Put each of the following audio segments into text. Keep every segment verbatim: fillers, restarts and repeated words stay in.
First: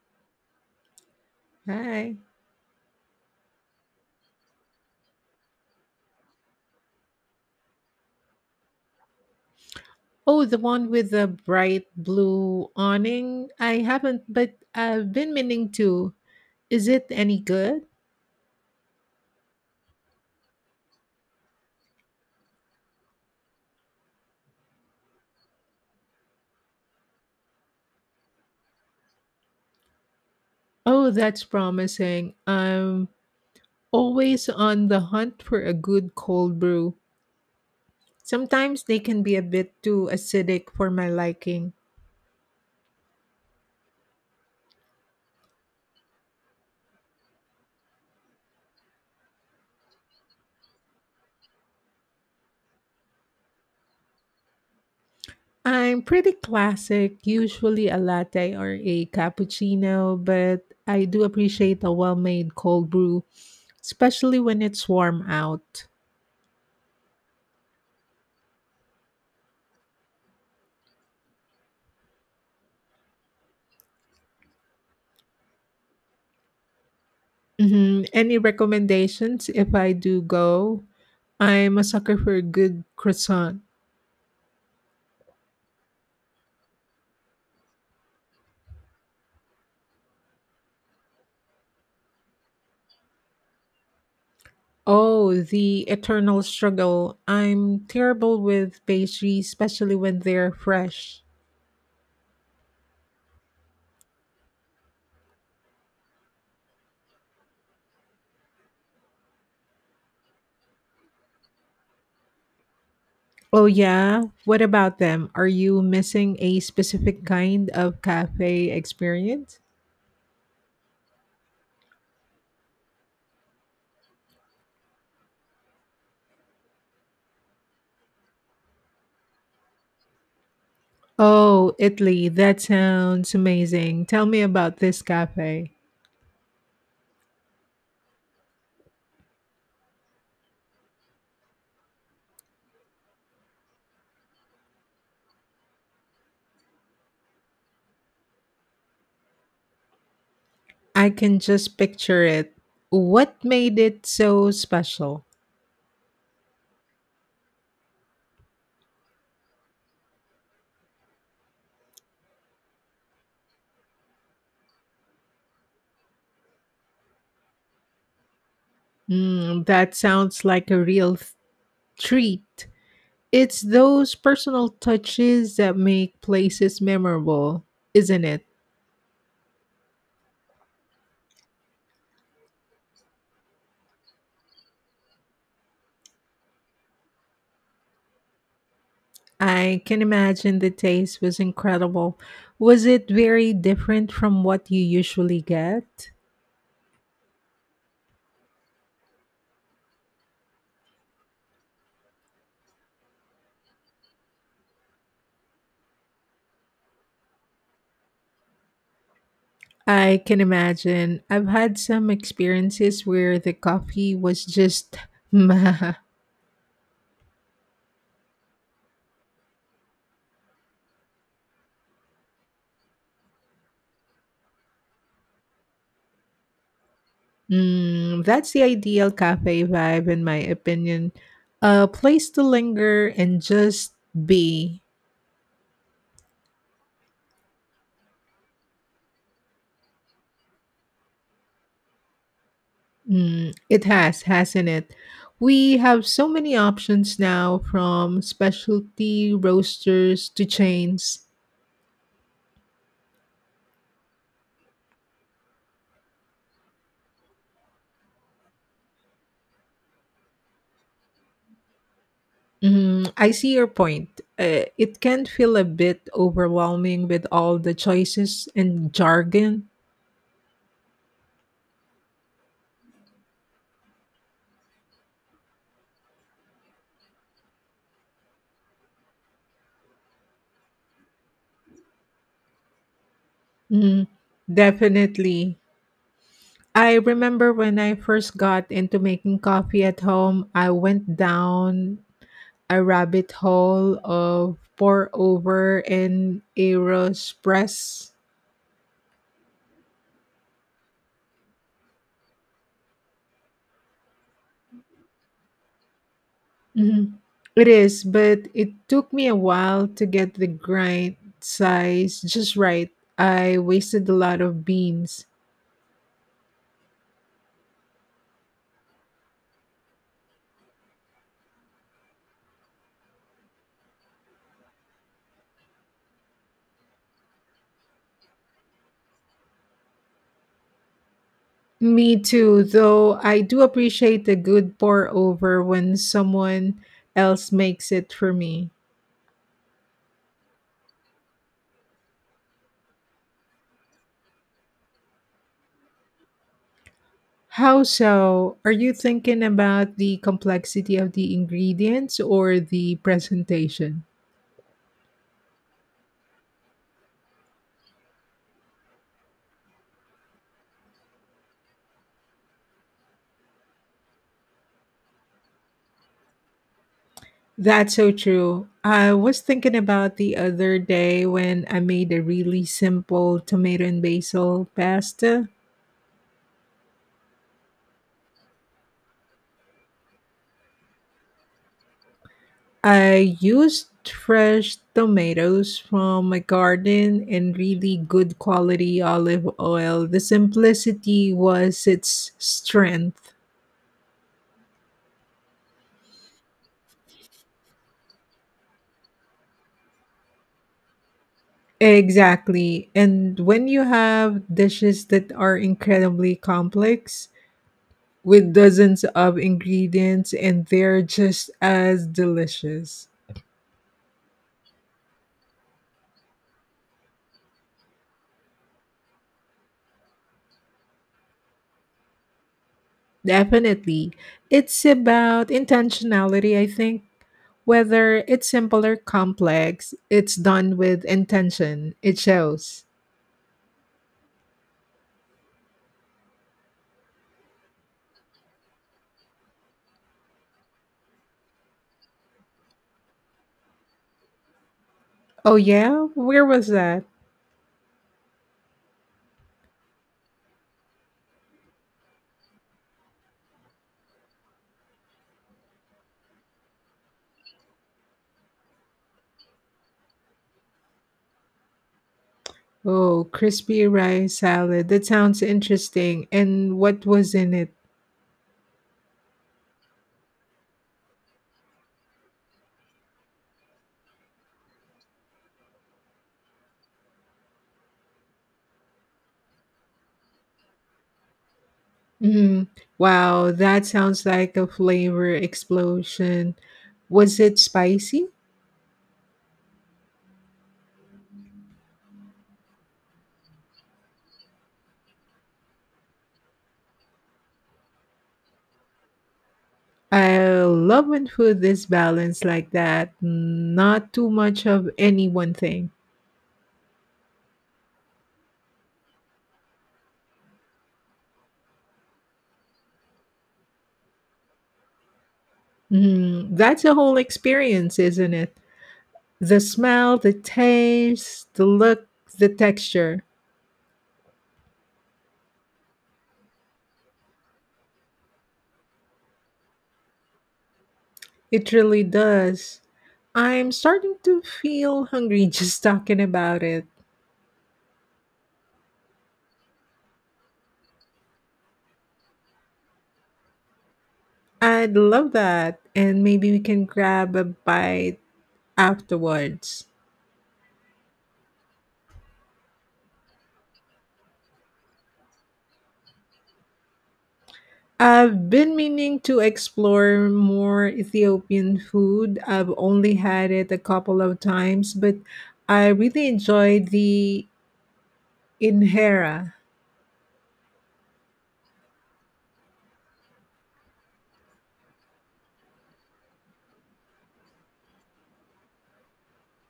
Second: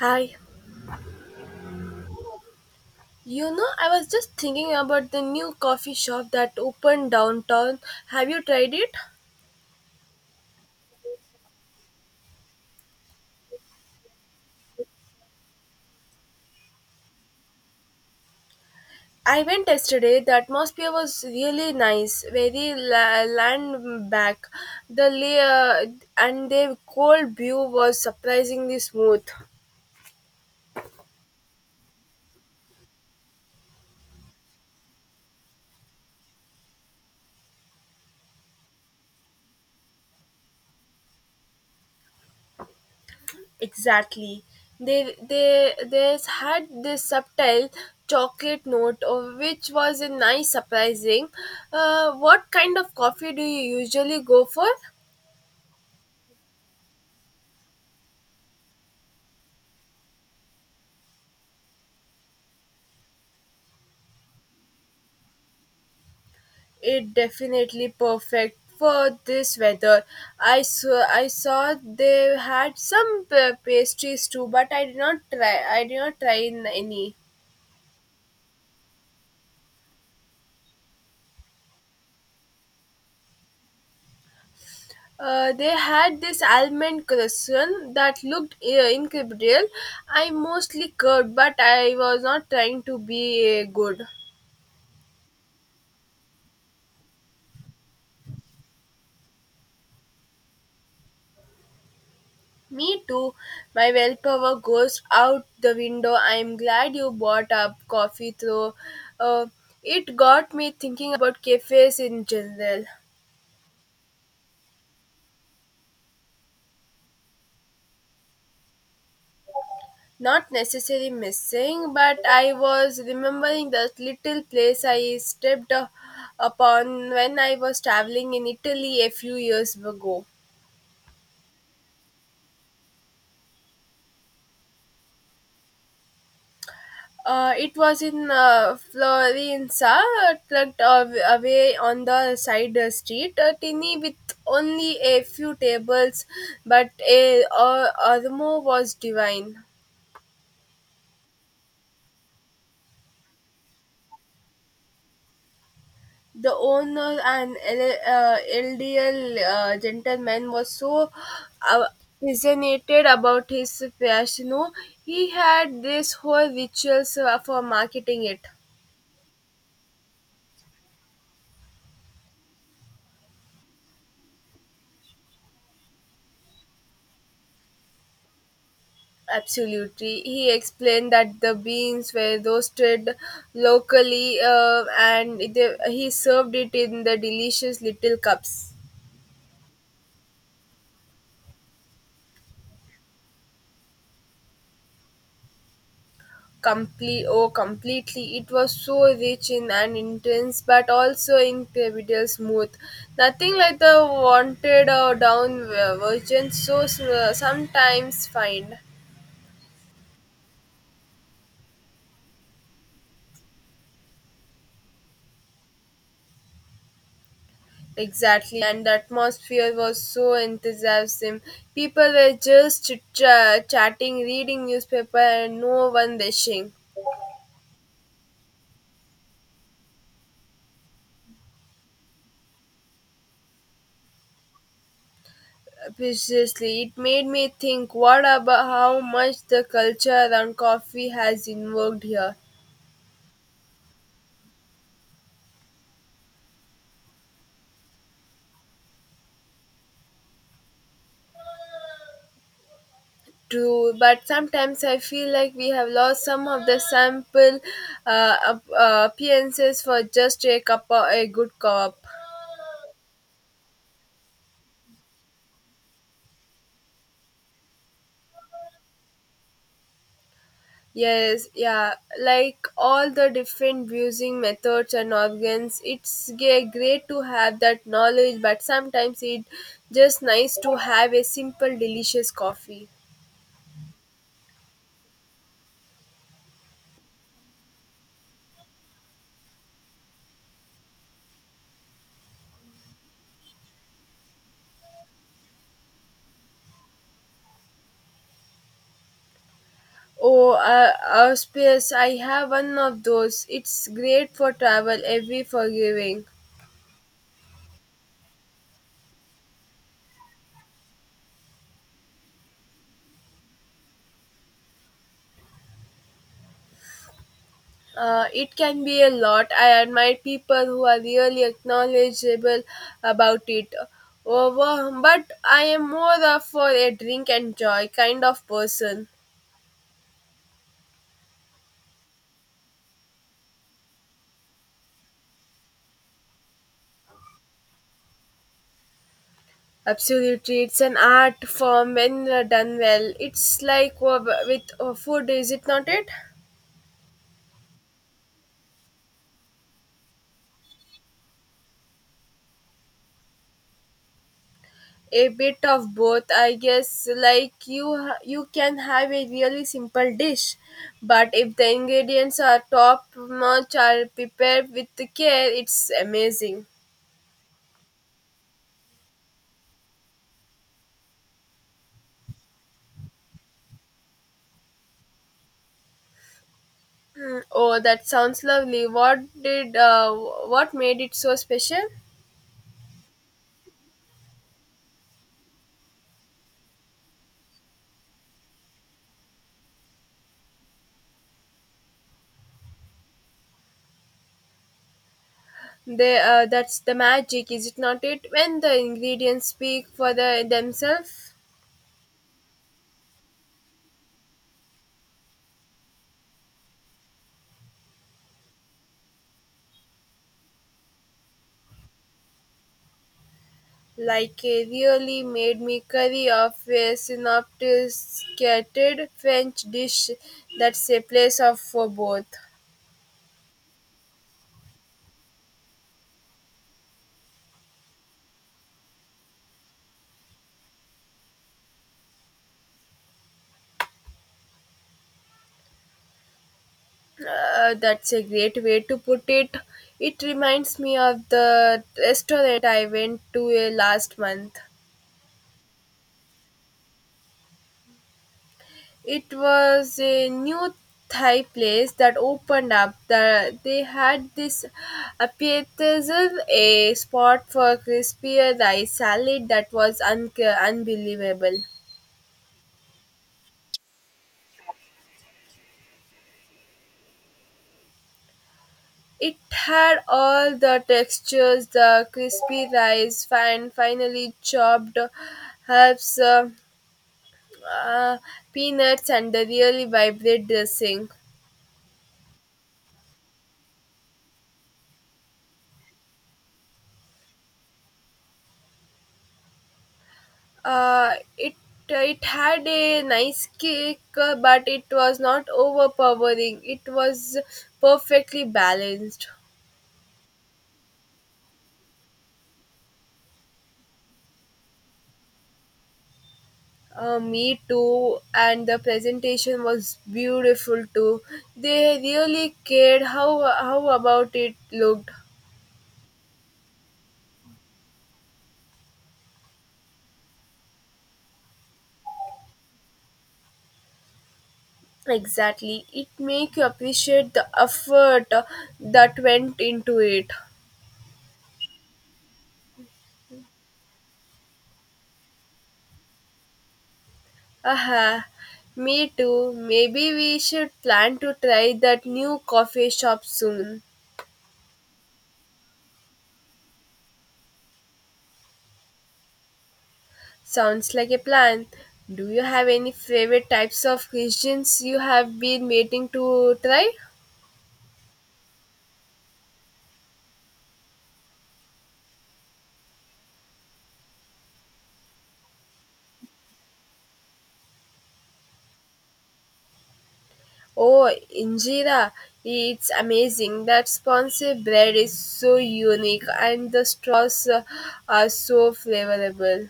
Hi. Hi. You know, I was just thinking about the new coffee shop that opened downtown. Have you tried it? Oh, the one with the bright blue awning. I haven't, but I've been meaning to. Is it any good? I went yesterday. The atmosphere was really nice, very la- land back. The layer and their cold view was surprisingly smooth. Oh, that's promising. I'm always on the hunt for a good cold brew. Sometimes they can be a bit too acidic for my liking. Exactly. They they they had this subtle chocolate note, of which was a nice surprising. Uh, what kind of coffee do you usually go for? I'm pretty classic, usually a latte or a cappuccino, but I do appreciate a well made cold brew, especially when it's warm out. It definitely perfect for this weather. I saw I saw they had some p- pastries too, but I did not try. I did not try in any. Mhm. Any recommendations if I do go? I'm a sucker for a good croissant. Uh, they had this almond croissant that looked uh, incredible. I mostly curved, but I was not trying to be uh, good. Oh, the eternal struggle. I'm terrible with pastries, especially when they're fresh. Me too. My willpower goes out the window. I'm glad you bought up coffee though. Uh, it got me thinking about cafes in general. Oh, yeah? What about them? Are you missing a specific kind of cafe experience? Not necessarily missing, but I was remembering that little place I stepped uh, upon when I was traveling in Italy a few years ago. Oh, Italy, that sounds amazing. Tell me about this cafe. Uh, it was in uh, Florenza, tucked av- away on the side uh, street, a tinny with only a few tables, but a uh, Armo was divine. I can just picture it. What made it so special? The owner, an el- uh, elderly uh, gentleman, was so uh, fascinated about his fashion. He had this whole rituals uh, for marketing it. Mm, that sounds like a real th- treat. It's those personal touches that make places memorable, isn't it? Absolutely. He explained that the beans were roasted locally uh, and they, he served it in the delicious little cups. I can imagine the taste was incredible. Was it very different from what you usually get? Complete, oh, completely. It was so rich in and intense, but also incredible smooth. Nothing like the wanted or down uh, version so uh, sometimes find. I can imagine. I've had some experiences where the coffee was just meh. Exactly, and the atmosphere was so enthusiastic. People were just ch- chatting, reading newspaper, and no one dishing. Mm, that's the ideal cafe vibe, in my opinion. A place to linger and just be. Precisely, it made me think. What about how much the culture around coffee has invoked here? Mm, it has, hasn't it? We have so many options now from specialty roasters to chains. True, but sometimes I feel like we have lost some of the sample uh, ap- uh, appearances for just a cup, of, a good cup. Mm, I see your point. Uh, it can feel a bit overwhelming with all the choices and jargon. Yes, yeah, like all the different viewing methods and organs, it's ge- great to have that knowledge, but sometimes it just nice to have a simple, delicious coffee. Mm, definitely. I remember when I first got into making coffee at home, I went down a rabbit hole of pour over and Aeropress. Oh, uh, auspice, I have one of those. It's great for travel, every forgiving. Mhm. It is, but it took me a while to get the grind size just right. I wasted a lot of beans. Uh, it can be a lot. I admire people who are really knowledgeable about it. Over, but I am more of for a drink and joy kind of person. Me too, though I do appreciate a good pour over when someone else makes it for me. Absolutely, it's an art form when uh, done well. It's like uh, with uh, food, is it not? It How so? Are you thinking about the complexity of the ingredients or the presentation? a bit of both, I guess. Like you, ha- you can have a really simple dish, but if the ingredients are top notch, are prepared with the care, it's amazing. That's so true. I was thinking about the other day when I made a really simple tomato and basil pasta. Mm, oh, that sounds lovely. What did uh, what made it so special? I used fresh tomatoes from my garden and really good quality olive oil. The simplicity was its strength. The uh, that's the magic, is it not? It when the ingredients speak for the themselves. Exactly. And when you have dishes that are incredibly complex with dozens of ingredients and they're just as delicious. Like a really made me curry of a synopticated French dish that's a place of for both. Definitely. It's about intentionality, I think. Whether it's simple or complex, it's done with intention. It shows. Uh, that's a great way to put it. It reminds me of the restaurant I went to uh, last month. Oh, yeah? Where was that? It was a new Thai place that opened up. The, they had this appetizer, a spot for crispier rice salad that was un- unbelievable. Oh, crispy rice salad. That sounds interesting. And what was in it? It had all the textures the crispy rice, fine, finely chopped herbs, uh, uh, peanuts, and the really vibrant dressing. Mm, wow, that sounds like a flavor explosion. Was it spicy? Uh, it it had a nice kick, uh, but it was not overpowering. It was perfectly balanced. I love when food is balanced like that, not too much of any one thing. Uh, me too, and the presentation was beautiful too. They really cared how how about it looked. Mm, that's a whole experience, isn't it? The smell, the taste, the look, the texture. Exactly. It make you appreciate the effort uh, that went into it. It really does. I'm starting to feel hungry just talking about it. Aha. Me too. Maybe we should plan to try that new coffee shop soon. I'd love that. And maybe we can grab a bite afterwards. Sounds like a plan. Do you have any favorite types of cuisines you have been waiting to try? I've been meaning to explore more Ethiopian food. I've only had it a couple of times, but I really enjoyed the injera. Oh, injera. It's amazing. That sponge bread is so unique and the straws uh, are so flavorable.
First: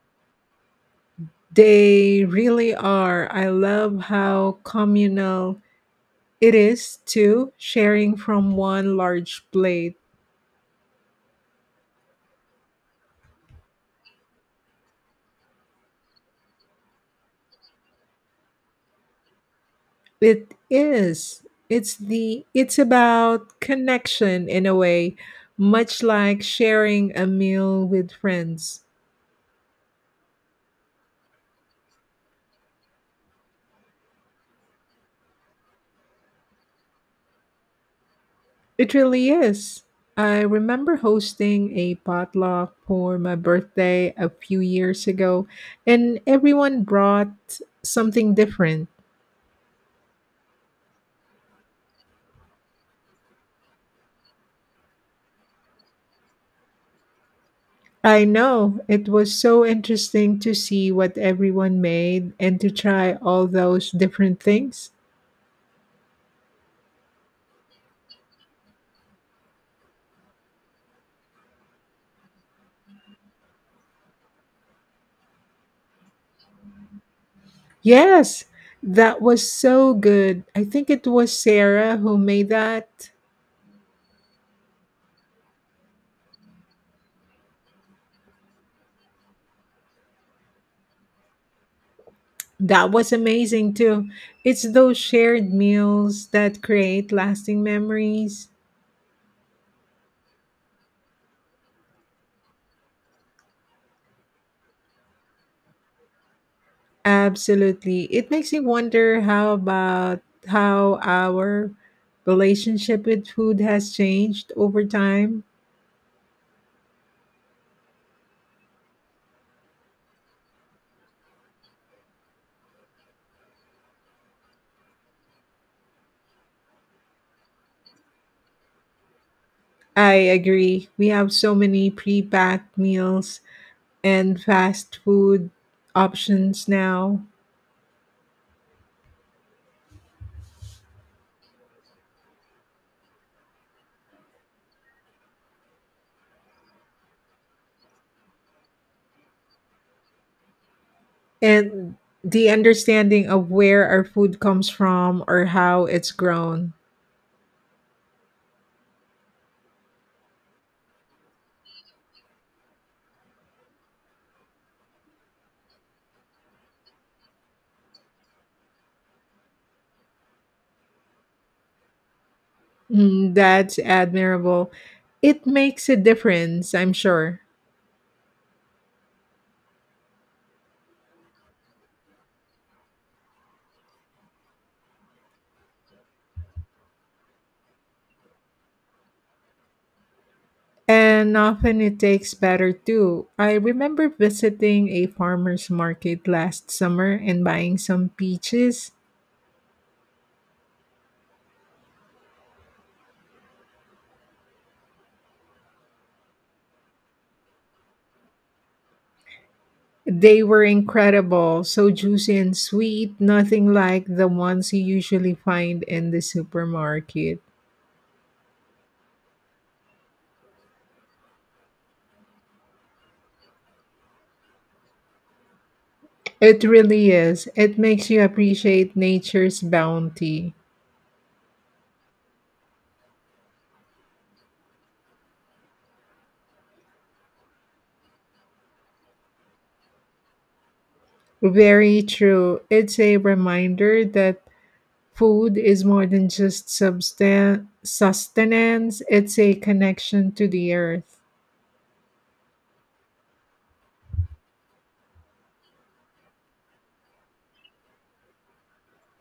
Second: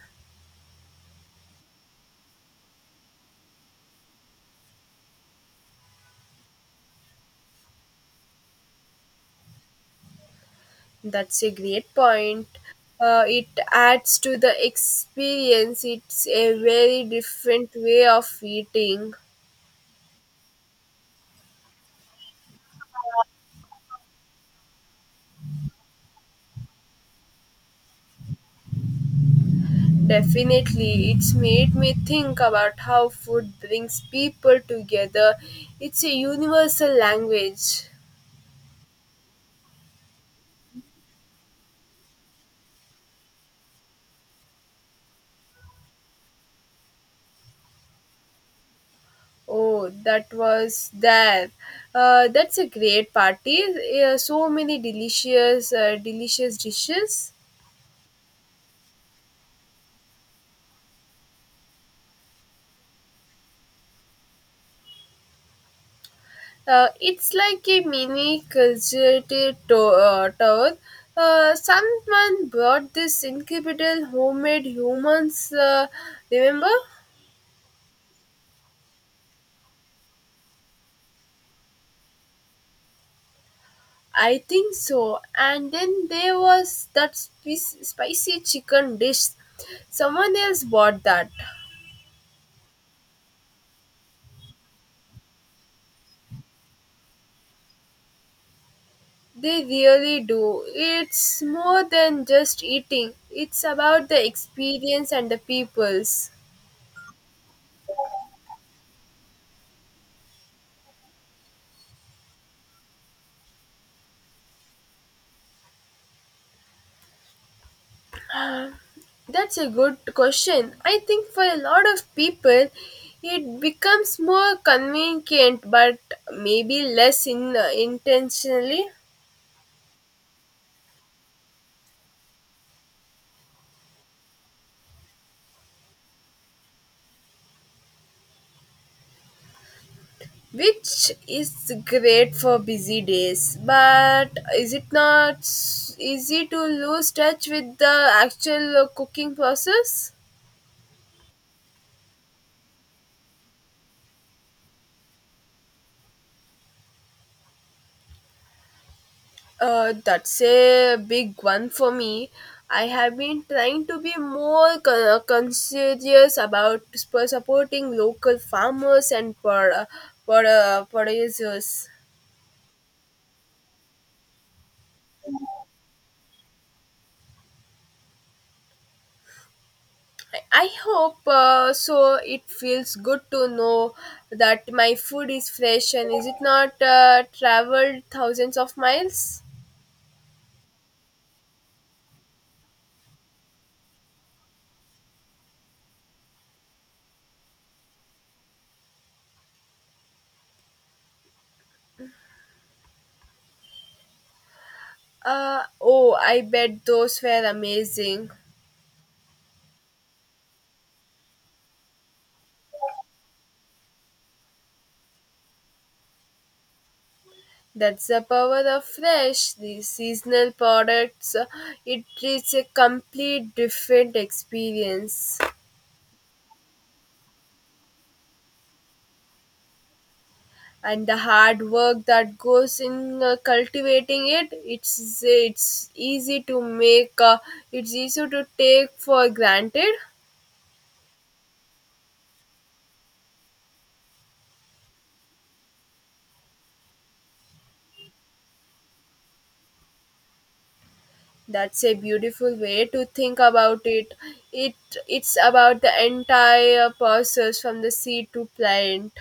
They really are. I love how communal it is too, sharing from one large plate. That's a great point. Uh, it adds to the experience. It's a very different way of eating. It is. It's the it's about connection in a way, much like sharing a meal with friends. Definitely, it's made me think about how food brings people together. It's a universal language. It really is. I remember hosting a potluck for my birthday a few years ago, and everyone brought something different. Oh, that was there. Uh, that's a great party. Uh, so many delicious, uh, delicious dishes. I know. It was so interesting to see what everyone made and to try all those different things. Uh, it's like a mini conservative to- uh, tour. Uh, someone brought this incredible homemade humans, uh, remember? Yes, that was so good. I think it was Sarah who made that. I think so. And then there was that spi- spicy chicken dish. Someone else bought that. That was amazing too. It's those shared meals that create lasting memories. They really do. It's more than just eating, it's about the experience and the peoples. Absolutely. It makes me wonder how about how our relationship with food has changed over time. That's a good question. I think for a lot of people, it becomes more convenient, but maybe less in, intentionally, I agree. We have so many pre-packed meals and fast food options now. which is great for busy days. But is it not s- easy to lose touch with the actual uh, cooking process? And the understanding of where our food comes from or how it's grown. Uh, that's a big one for me. I have been trying to be more con- conscientious about sp- supporting local farmers and pro- pro- producers. Mm, that's admirable. It makes a difference, I'm sure. I I hope uh, so. It feels good to know that my food is fresh and is it not uh, traveled thousands of miles? And often it takes better too. I remember visiting a farmer's market last summer and buying some peaches. Uh, oh, I bet those were amazing. They were incredible, so juicy and sweet, nothing like the ones you usually find in the supermarket. That's the power of fresh, the seasonal products. It is a complete different experience. It really is. It makes you appreciate nature's bounty. And the hard work that goes in uh, cultivating it, it's it's easy to make. Uh, it's easy to take for granted. Very true. It's a reminder that food is more than just substan- sustenance, it's a connection to the earth. That's a beautiful way to think about it. It it's about the entire process from the seed to plant.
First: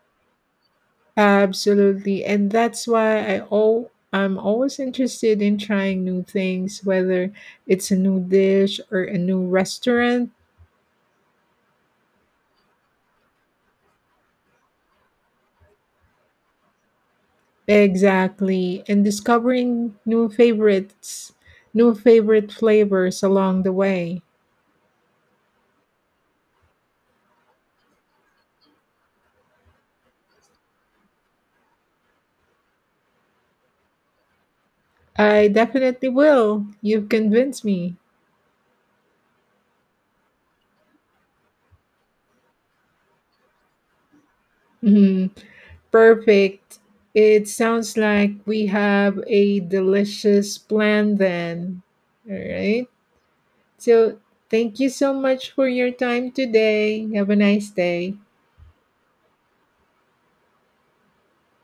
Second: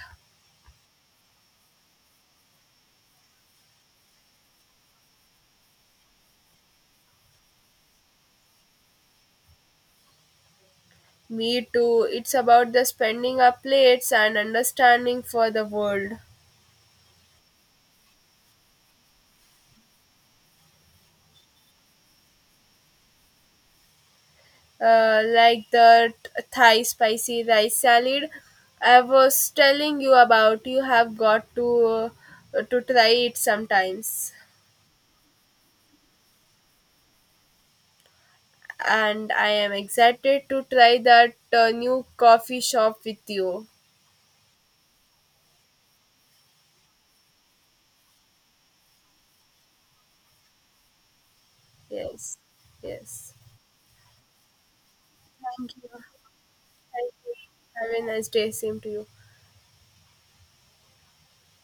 Absolutely. And that's why I al- I'm always interested in trying new things, whether it's a new dish or a new restaurant. Me too. It's about the spending our plates and understanding for the world. Exactly. And discovering new favorites, new favorite flavors along the way. Uh, like the t- Thai spicy rice salad I was telling you about. You have got to uh, to try it sometimes. I definitely will. You've convinced me. And I am excited to try that uh, new coffee shop with you. Mhm. Perfect. It sounds like we have a delicious plan then. Yes, All right. yes. So, thank you so much for Thank you. your time today. Thank Have you. a nice Have a day. nice day. Same to you.